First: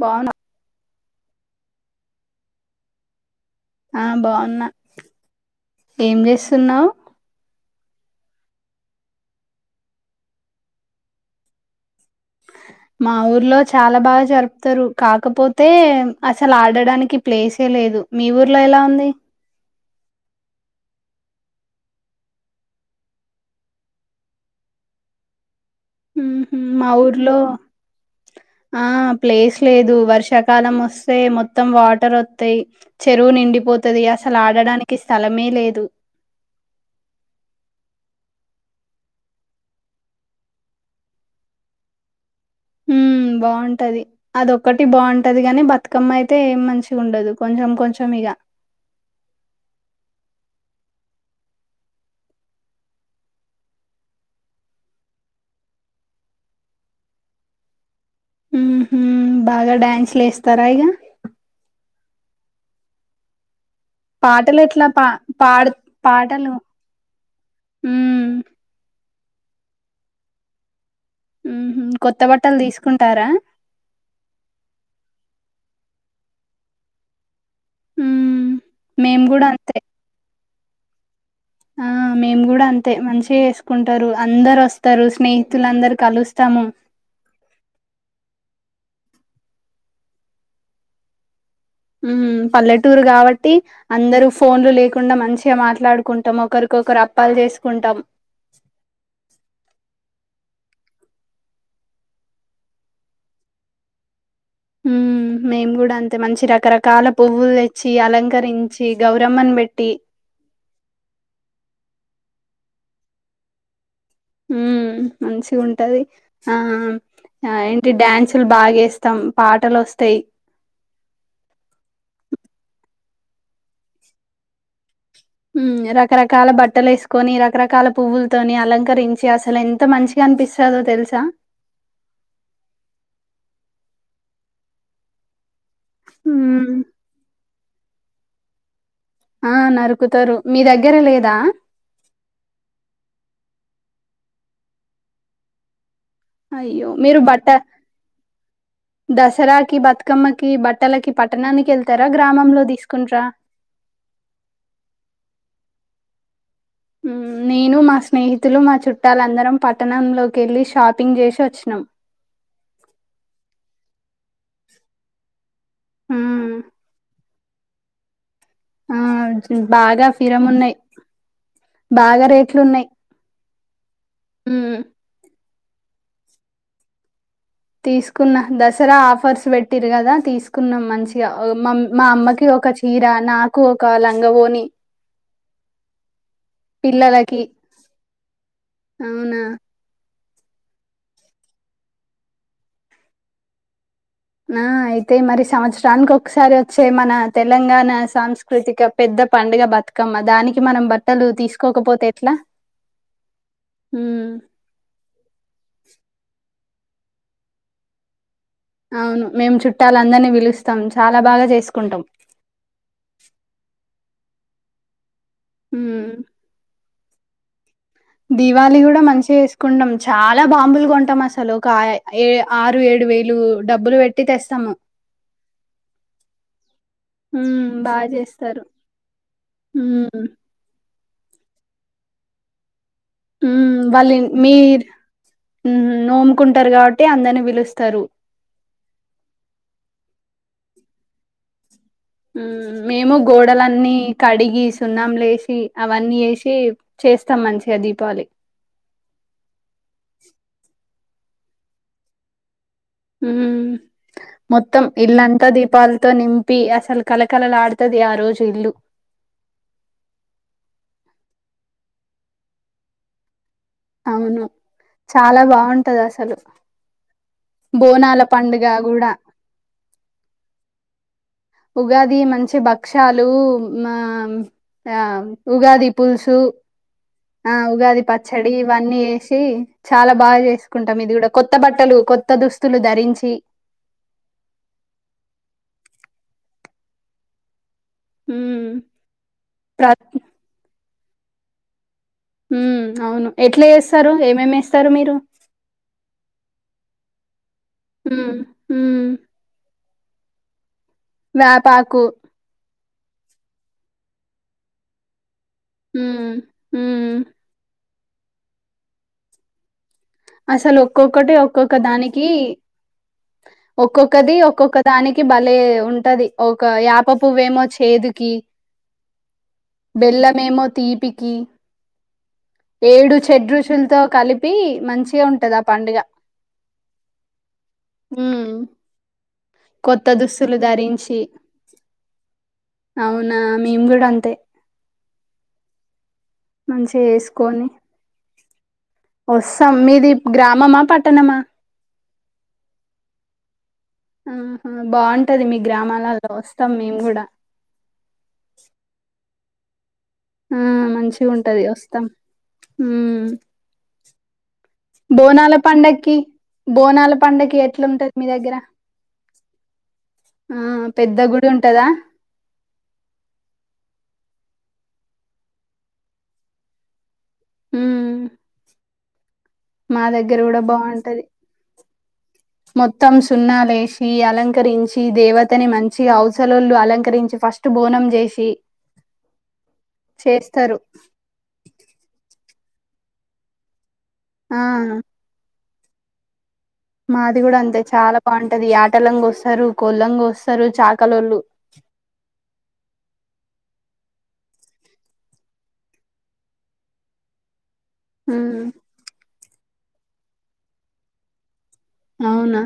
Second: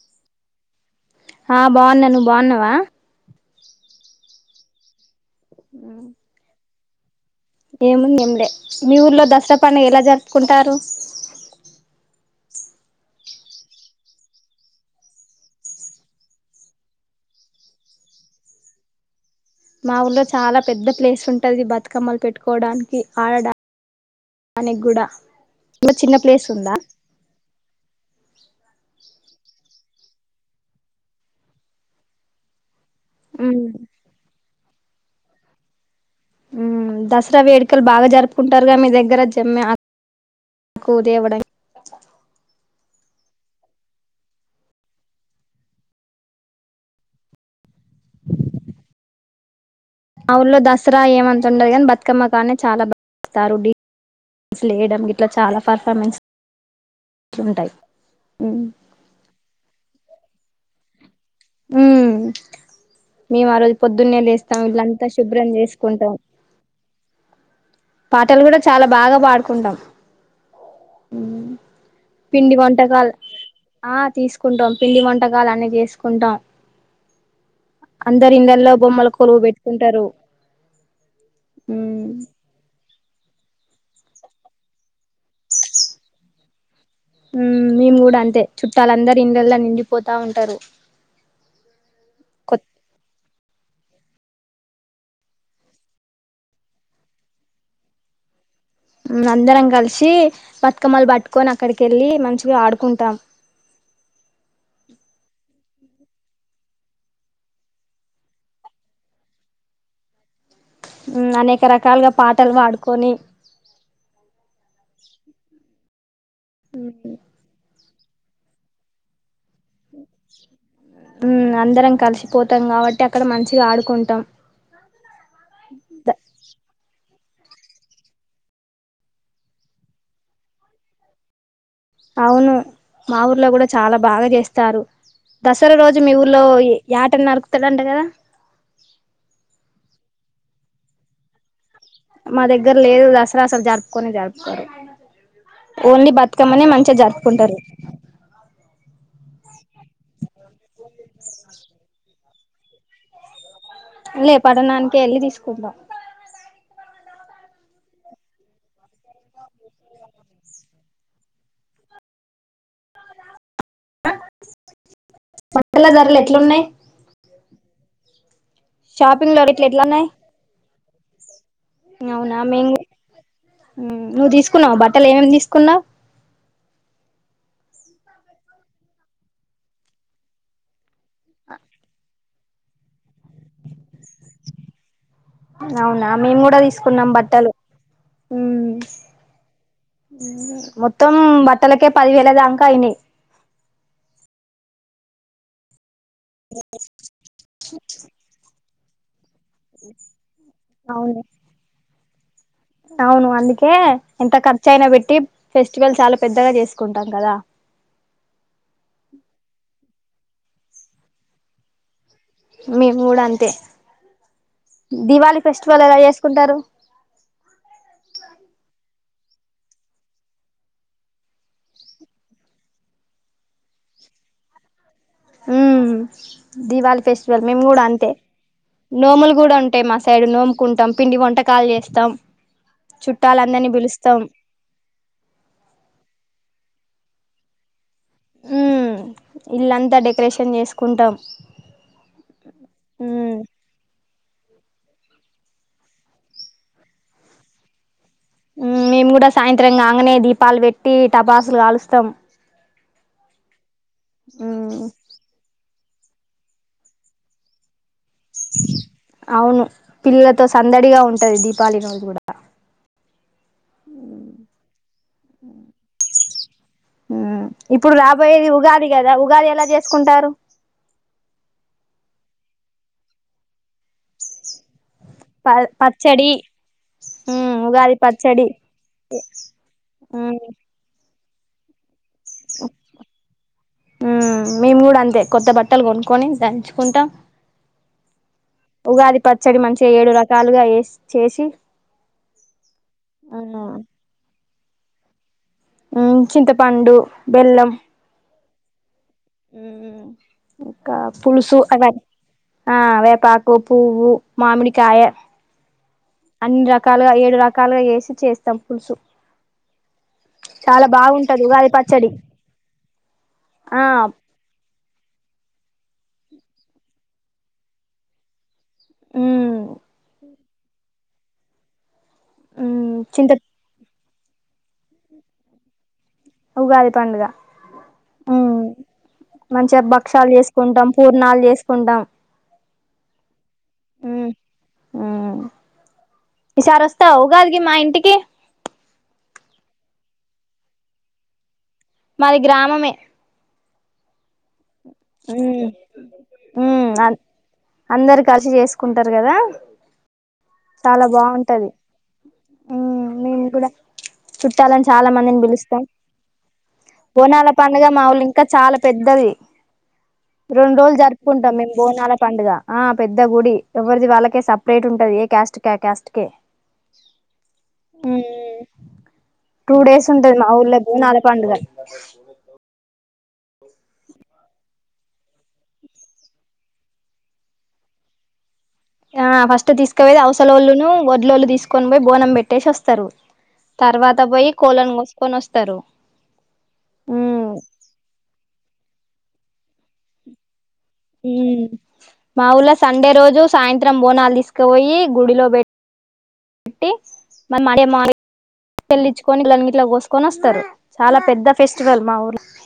బాగునా ఆ బాగున్నా నువ్వు బాగున్నావా ఆ బాగున్నా ఏం చేస్తున్నావు్ ఏముంది ఏం లే మీ ఊర్లో దసరా పండుగ ఎలా జరుపుకుంటారు మా ఊర్లో చాలా బాగా జరుపుతారు కాకపోతే అసలు ఆడడానికి ప్లేసే లేదు మీ ఊర్లో ఎలా ఉంది మా ఊర్లో చాలా పెద్ద ప్లేస్ ఉంటుంది బతుకమ్మలు పెట్టుకోవడానికి ఆడడానికి దనికి కూడా ఇంకా చిన్న ప్లేస్ హమ్ ఉందా మా ఊర్లో ఆ ప్లేస్ లేదు వర్షాకాలం వస్తే మొత్తం వాటర్ వథాయ్ చెరువు ఉమ్ నిండిపోతుంది అసలు ఆడడానికి క స్థలమే లేదు హమ్ దసరా వేడుకలు బాగా జరుపుకుంటారుగా మీ దగ్గర జమ్మి ఆకు తేవడం హ బాగుంటది అదొక్కటి బాగుంటది కాని బతుకమ్మ అయితే ఏం మంచి ఉండదు కొంచెం కొంచెం ఇక ఊలో దసరా ఏమంత ఉండారు కానీ బతుకమ్మ కానే చాలా బాస్తారు లేయడం ఇట్లా చాలా పర్ఫార్మెన్స్ ఉంటాయి ఉమ్ బాగా డ్యాన్స్లుస్త తరాా ఇగా హమ్మే మరోజ పొద్దున్నే పాటలు లేస్తాం ఎట్లా పా వీలంతా శుభ్రం పాడు చేసుకుంటాం పాటలు హ్మ్. పాటలు కూడా చాలా బాగా పాడుకుంటాం హుహు. కొత్త పిండి బట్టలు వంటకాలు తీసుకుంటారా? ఆ తీసుకుంటాం పిండి వంటకా ంగాళ అన్నీ చేసుకుంటాం అందరు హ్మ్. ఇండలో బొమ్మలు మేము కొలువు గూడా అంతే. పెట్టుకుంటారు ఆ మ్మ్ మేము కూడా అంతే మంచి చే చేసుకుంటారు అందరు వస్తారు స్నేహితులు అందరు కలుస్తాము మేము కూడా అంతే చుట్టాలందరుూ ఇండలో నిండిపోతా ఉంటారు ఉ కొత్ పల్లెటూరు కాబట్టి అందరుూ ఫోన్లు లేకుండా మంచిగా మాట్లాడుకుంటాం ఒకరికొకరు అప్పాలు చేసుకుంటాం అందరం కలిసి బతుకమ్మలు పట్టుకొని అక్కడికి వెళ్ళి మంచిగా ఆడుకుంటాం ఉ మేము కూడా అంతే మంచి రకరకాల పువ్వులు తెచ్చి అలంకరించి గౌరమ్మను పెట్టి అనేక రకాలుగా పాటలు పాడుకొని ఉ మంచిగా ఉంటది ఆఆ ఆ డ్యాన్సులు బాగా ఏస్తాం పాటలు వస్తాయి. మత్తం కాబట్టి అక్కడ మంచిగా ఆడుకొంటాం. ఉం రకరకాల బట్టలు వేసు కొని రకరకాల పువ్వులతోని అలంకరించి అసలు ఎంత మంచిగా అనిపిస్తుందో తెలుసా అవును మా ఊర్ల కూడా చాలా బాగా చేస్తారు నా సర రోజు మీ ఊర్లో హ్మ్. యాటన్న ఎత్తలంట కదా ఆ నరుకుతరు మీ దగ్గర లేదా మా దగ్గర లేదు దసరా అసలు జరుపుకొనే జరుపుకోరు ఓన్లీ బతుకమ్మనే అయ్యో! మంచిగా మీరు బట్ట జపుకుంటారు. దసరాకి, బతుకమ్మకి బట్టలకి పట్టణానికి వెళ్తారా గ్రామంలో తీసుకుంట్రా లే పట్టణానికే వెళ్ళి తీసుకుంటాం ఉం నేను మా స్నేహితులు మా చుట్టాలందరం పట్టణంలోకి వెళ్ళి షాపింగ్ చేసి వచ్చినాం. ఉం పట్టల ధరలు హ్మ్. ఎట్లున్నాయి ఆ షాపింగ్ లో రేట్లు బాగా ఎట్లున్నాయి ఫిరం ఉన్నాయ్ బాగా అవునా రేట్లు మేము ఉన్నాయ్ నువ్వు తీసుకున్నావా బట్టలు ఏమేమి తీసుకున్నావ్ కున్నా తీసుకున్నా దసరా ఆఫర్స్ పెట్టిరు కదా తీసుకున్నాం మంచిగ మ్ మామ్మ ఒక చీరా నాకు ఒక లంగ ఒని అవునా మేము కూడా తీసుకున్నాం పిల్లలకి బట్టలు ఉమ్, అవునా మొత్తం బట్టలకే పదివేల దాంకా అయినాయ్ ఆ అయితయ్ మరి సంవత్సరానికి ఒక ఒకసారి వచ్చే మన తెలంగాణ సాంస్కృతిక పెద్ద పండుగ బతుకమ్మ దానికి మనం అవును బట్టలు తీసుకోకపోతే ఏ ట్లా అవును అందుకే ఎంత ఖర్చు అయినా పెట్టి ఫెస్టివల్ చాలా పెద్దగా చేస్త కుంటాం కదా అవును మేము చుట్టాలని అందరిని పిలుస్తాం చాలా బాగా చేసుకుంటాం. మీ మూడు అంతే దిపాళి ఫెస్టివల్ ఎలా హ్మ్. చేసుకుంటారు? దీవాలి కూడా మంచిగా చేసుకుంటాం చాలా బాంబులుగా కొంటాం అసలు ఒక ఏ ఆరు ఏడు వేలు డబ్బులు పెట్టి తెస్తాము హ్మ్ దీవళి ఫెస్టివల్ మేము హ్మ్. కూడా బా అంతే చేస్తారు. నోములు కూడా ఉంటాయి మా హ్మ్ సైడ్ నోముకుంటాం పిండి వంటకాలు చేస్తాం ఉ చుట్టాలందరినీ వాళ్ళు పిలుస్తాం మీరు ఉహ్ నోముకుంటారు కాబట్ ట్టి అందరిని పిలుస్తారు ఉ ఇల్లంతా డెకరేషన్ చేసుకుంటాం హ్మ్ మేము ఉమ్ గోడలన్నీ కడిగి సున్నాం లేసి అవన్నీ చేసి చేస్తాం మంచిగా దీపావళి హ్మ్ మేము కూడా సాయంత్రం కాంగనే దీపాలు పెట్ ట్టి టపాసులు కాలుస్తాం హ్మ్ ఉమ్ మొత్తం ఇల్లంతా దీపాల్ తో నింపి అసలు కలకల ఆడుతది ఆ రోజు ఇల్లు. అవును పిల్లలతో సందడిగా ఉంటది ది పాలి రోజు కూడా అవును చాలా బాగుంటది అసలు హ్మ్ ఇప్పుడు బోనాల రాబోయేది పండుగ ఉగాది గూడా కదా ఉగాది ఎలా చేసుకుంటారు ఉగాది మంచి భక్షలు మా ఆ ప ఉగాది పచ్చడి పులుసు ఆ ఉగాది పచ్చడి ఇవన్నీ చేసి చాలా మ్మ్ బాగా చేసుకుంటాం ఇది కూడా కొత్త బట్టలు కొత్ కొత్ మేము కూడా అంతే కొత్త బట్ ట్టలు కొనుక్కొని దంచుకుంటాం ఉమ్ ఉగాది పచ్చడి మంచిగా ప్ర- ఏడు రకాలుగా వేసి చేషి ఉ అవును ఎట్లా చేస్తారు ఎంఎంఎస్ స్తరు మీరు హ్ చింతపండు బెల్లం హ్మ్ హ్మ్ మ్మ్ పులుసు ఆవ్ వేపాకు ఆ వేపాకు పువ్వు మామిడి కాయ ఉమ్ అన్ని ఉమ్ రకాలుగా ఏడు రకాలుగా ఏసి చేస్తాం పులుసు అసలు చాలా ఒక్కొక్కటి బాగుంటది ఉగాది ఒక్కొక్క పచ్చడి దానికి ఆ ఒక్కొక్కది ఒక్ ఒకదానికి భలే ఉంటది ఒక యాప పువ్వేమో చేదుకి మ్మ్ బెళ్ల్ళ మేమో తీపికి హ్మ్ ఏడు చింత ఛేడ్ రుచుల్తో కలిపి మంచిగ ఉంటద్ ఆ పండుగ ఉగాది పండుగ ఉమ్ మంచిగ కొత్త బక్షాల్ దుస్తులు చేసుకుంటం పూర్ణాల్ చేసుకుంటం అవున ఆ మేమ్ గుడ్ అంతే ఊమ్ మంచిగ చేస్కొని ఒస్తాం మీది గ్రామమా పట్టణమా మాది గ్రామమే ఆ ఉం ఉమ్ మేము అన్ కూడా అందరు కలిసి చేసుకుంటర్ కదా ఆ చాలా మంచిగా ఉంటది బాగుంటది. వస్తాం ఉమ్ చుట్టాలని చాలా మందిని బోనాల పిలుస్తాం. పండక్కి బోనాల పండక్కి పండుగ మా ఎట్లుంటది ఊళ్ల మీ ఇంకా దగ్గర చాలా పెద్దది. ఆ రెండు రోజ్ల్ పెద్ద గుడి జరుపుకుంటాం మేం ఉంటదా బోనాల పండుగ. ఆ పెద్ద గుడి ఎవరిది వాళ్ళకే సపరేట్ ఉంటది ఏ క్యాస్ ట్ క్యా క్యాట్ కే ఉమ్ హ్మ్ టూ డేస్ ఉంటది దగ్గర మా కూడా ఊళ్ళ బోనల బాగుంటది పండుగ మొత్తం సున్నాలీషి అలంకరించి దేవతని మంచి అవసలుళు అలంకరించి ఫస్ట్ బోనం చేషి ఆ ఫస్ట్ తీసుకోవేది అవసల ఒళ్ళును గొడ్లోళ్లు తీసుకొని పోయి బనం పెట్టి టెష్ అస్తరు తర్వాత బోయి ఆ కోళలన్ కోస్కొన్ ఒస్ తరు మాది గుడ అంతే చాలా బౌన్ ది యటలన్ గోస్తారు కోళ్ళన్ గోస్తారు ఉమ్ మా ఊళ్ళ సండే రోజు సాయంత్రం బోనాల్ తీసుకుపోయి గుడిలో పెట్ ట్టి మ మడ్యం మాయి ఉమ్, చెల్లించ్కొని లంగిత్ ట్ల కోసుకొన్ అస్తరు చాలా పెద్ద ఫెస్టివల్ మా ఊర్ల అవునా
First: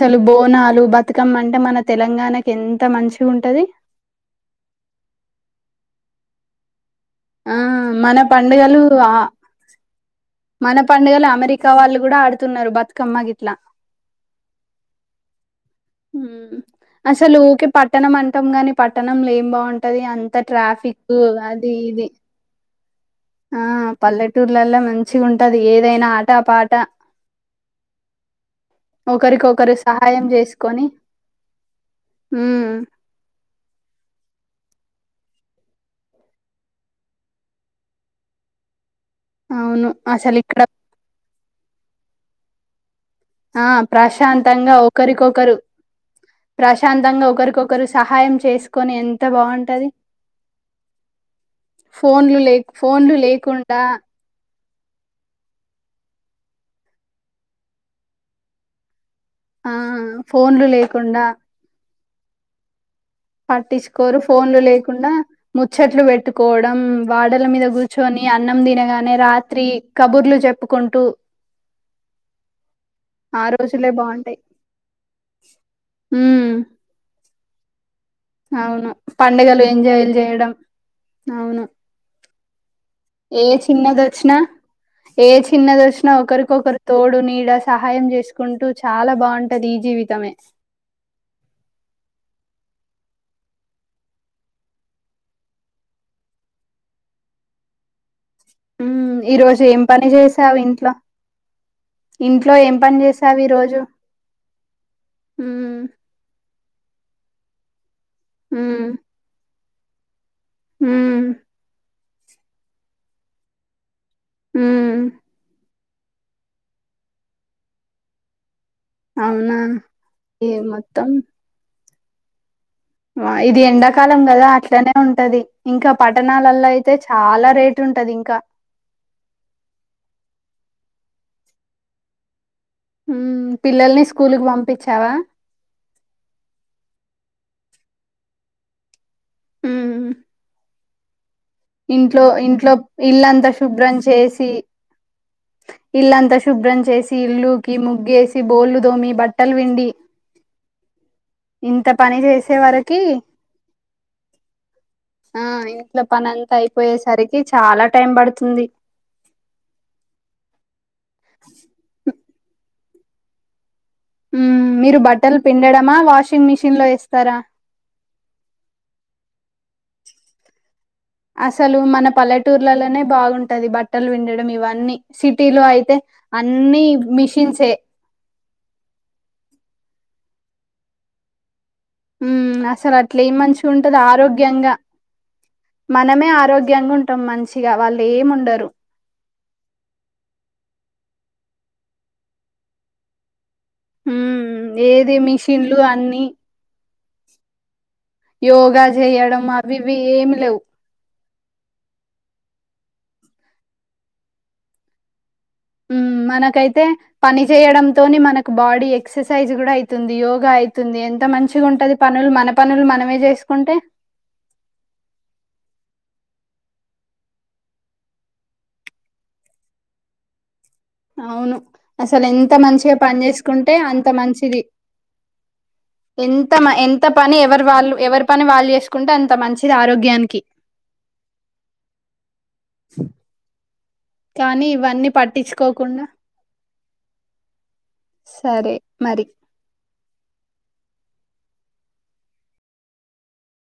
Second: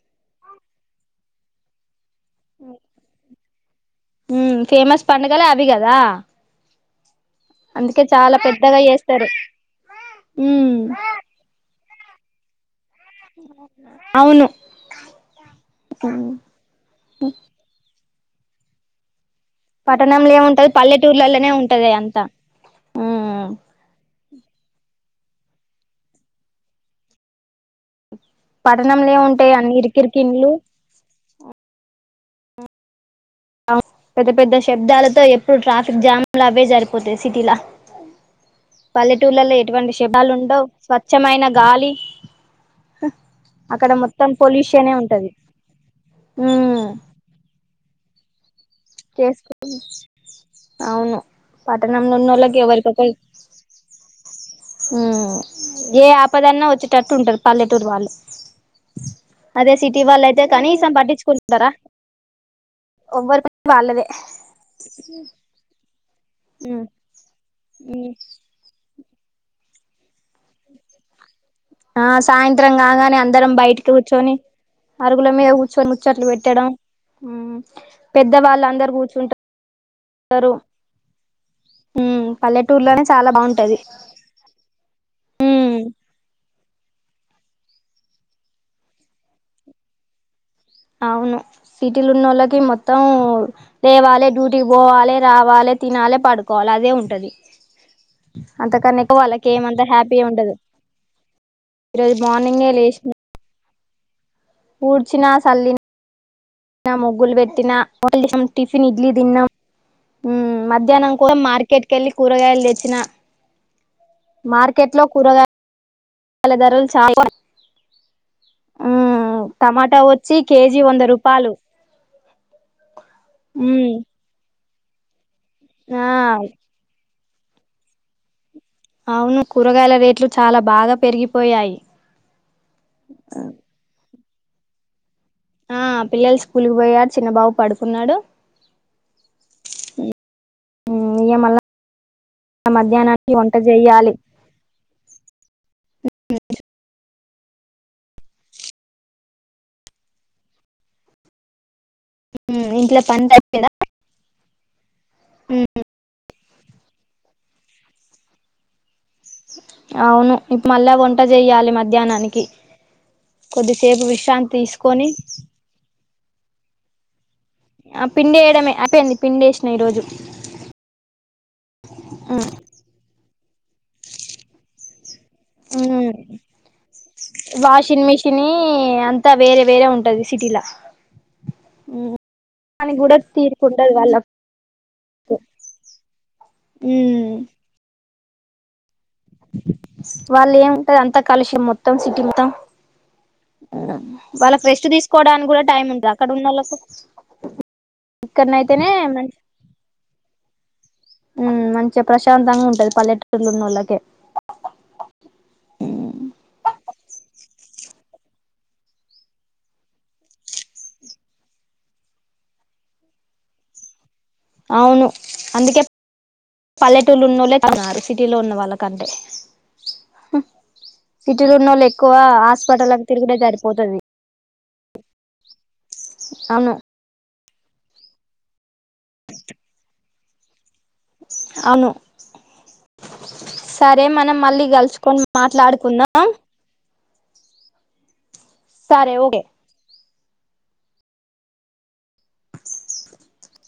చలు బోనాలు, బతుకమ్మ అంటే మన తెలంగాణకి ఎంత మంచి ఉంటది దా ఆ అందుకే మన చాలా పెద్దగా పండుగలు ఆ చేస్తారు ఉమ్ మన పండుగలు అమెరికా వాళ్ళు కూడా ఆడుతున్నారు బతు కమ్మ గిట్ల అవును అసలు ఊకే పట్టు పట్టణం అంటాం గాని పట్టణంల ఏం బాగుంటది పట్టణంలో అంత ఏముంటది ట్రాఫిక్ పల్లెటూర్లలోనే అది ఉంటది ఇది అంతా ఉమ్ ఆ పల్లెటూర్లలో మా మంచిగా ఉంటది ఏదైనా ఆట పాట పట్టనంలేముంటాయా అన్న ఇరుకు ఇరుకు ఇండ్లు హు అవునా పెద్ద పెద్ద శబ్దాలతో ఎప్పుడు ట్రాఫిక్ జామ్ లావే సరిపోతాయి సిటీలా పల్లెటూర్లలో అవును ఎటువంటి శభాలు అసలు ఇక్కడ ఉండవు స్వచ్ఛమైన గాలి ఆ అక్కడ మొత్తం ప్రాశాంతంగా పొల్యూషనే ఉంటది ఒకరికొకరు ఉమ్ ప్రాశాంతంగా ఒకరికొకరు సహాయం చేసు కోని ఎంత చేసుకో బాగుంటది అవును పట్టణంలో ఫోన్లు లే ఉన్నోళ్ళకి ఫోన్లు లేకుండా హు ఏ ఆపదన్న వచ్చేటట్టు ఉంటారు పల్లెటూరు వాళ్ళు ఆ అదే సిటీ వాళ్ళు అయితే ఫోన్లు కనీసం లేకుండా పట్టించుకుంటుంటారా పట్టించుకోరు ఫోన్లు లేకుండా ముచ్చట్లు పెట్టుకోవడం ఉమ్ వాడల మీద కూర్చొని అన్నం తినగా అని రాత్రి కబుర్లు చెప్పుకుంటూ ఆ సాయంత్రం కాగానే ఆ అందరం బయటకి రోజులే కూర్చొని బాగుంటాయి అరుగుల మీద కూర్చొని ముచ్చట్లు ఉమ్ పెట్టడం హు అవును పండగలు ఎంజాయలు చేయడం అవును మ్మ్ పల్లెటూర్లోనే చాలా ఏ బాగుంటది చిన్నది వచ్చినా ఏ మ్మ్ చిన్నది వచ్చినా ఒకరికొకరు తోడు నీడ సహాయం చేసుకుంటూ చాలా బాగుంటది ఈ జీవితమే అవును సిటీల ఉన్న వాళ్ళకి మొత్తం లేేవాలే డ్యూటీకి పోవాలి రావాలి తినాలి పడుకోవాలి అదే ఉంటది హు అంతకన్నా ఎక్కువ వాళ్ళకి ఈరోజు ఏం ఏమంత పని హ్యాపీ ఉండదు చేసావు ఇంట్లో ఈరోజు ఇంట్లో ఏం పని చేసావు ఈ రోజు ఊడ్చిన సాల్లిన హ్మ్ నా ముగ్గులు పెట్టినా వా [inaudible] హ్మ్ టిఫిన్ ఇడ్లీ దిన్నాం ఊ మధ్యాహ్నం కూ హ్మ్ మార్కెట్ కెళ్ళి కూరగాయలు తెచ్చిన మార్కెట్ హ్మ్ లో కూరగాయ ఇయ్యాల ధరలు చాల ఆ అవునా టమాటా వచ్చి ఈ కేజీ వంద మొత్తం రూపాయలు ఇది ఉమ్ ఎండాకాలం కదా అ ఇట్లానే ఉంటది ఇంకా ఆ పట్టణాలలో అయితే చాలా రేట్ ఉంటది ఇంకా అవును కూరగాయల రేట్లు చాలా బాగా పెరిగిపోయాయి పిల్లల్ని స్కూల్కి పంపించావా ఆ పిల్లలు స్కూల్కి పోయారు చిన్న బాబు పడుకున్నాడు హ్మ్ ఉమ్ ఇగ మళ్ళా ఇంట్లో ఇంట్లో మధ్యాహ్నానికి ఇల్లంతా వంట శుభ్రం చెయ్యాలి చేసి ఇల్లంతా శుభ్రం చేసి ఇల్లుకి ముగ్గేసి బోలుదోమి బట్టలు విండి ఇంత పని చేసే ఉమ్ వరకి ఇంట్లో పని అయిపోయిందా ఆ ఉమ్ ఇంట్లో పని అచ్చేసరికి చాలా టైం పడుతుంది అవును ఇప్పు మళ్ళా వంట చేయ్యాలి మధ్యాహ్నానికి కొద్ది మీరు బట్టలు పిండడమా వాష వాషింగ్ మిషన్ లో వేస్తారా ఆ పిండి వేయడమే అపి అంది పిండి వేసినా ఈ రోజు అసలు మన పల్లెటూర్లలోనే బాగుంటా ఉది బట్టలు విండడం ఇవన్నీ సిటీలో అయితే అన్ని మిషన్సే వాషింగ్ మిషిన్ అంతా వేరే వేరే ఉంటు సిటీలా ఉమ్ ఉ అసలు దానికి కూడా అట్లే ఏం మంచిగా తీరికుండదు ఉంటది వాళ్ళకు ఆరోగ్యంగా మనమే ఆరోగ్యంగా ఉంటాం మంచిగా వాళ్ళు అ ఏముండరు వాళ్ళు ఏముంటారు అంతా కాలుష్యం మొత్తం సికితం వాళ్ళ మ్మ్ ఫ్రెస్ట్ ఏది తీసుకోవడానికి కూడా మిషన్లు టైమ్ ఉంటుంది అన్ని అక్కడ ఉన్న వాళ్ళ యోగా మం చేయడం అవివి ఏమి లేవు మంచిగా ప్రశాంతంగా ఉంటంది పల్లెటూరులోన్న వాళ్ళకే ఉ మనకైతే పని చేయడంతోని మనకు బాడీ ఎక్ససైజ్ కూడా అవుతుంది యోగా అవుతుంది ఎంత మంచిగా ఉంటది పనులు మన పనులు మనమే చేసుకుంటే అవును అందుకే పల్లెటూళ్ళ ఉన్నోళ్లేన్నారు సిటీలో ఉన్న వాళ్ళకంటే సిటీలో అవును ఉన్నోళ్ళు ఎక్కువ అసలు ఎంత మంచిగా హాస్పిటల్కి పని తిరుగుడే చేసుకుంటే సరిపోతది అంత మంచిది ఎ అవును ఎంత పని ఎవరు వాళ్ళు ఎవరి పని వాళ్ళు చేసుకుంటే అంత మంచిది ఆరోగ్యానికి అవును సరే మనం కానీ మళ్ళీ ఇవన్నీ కలుసుకొని పట్టించుకోకుండా మాట్లాడుకుందాం సరే మరి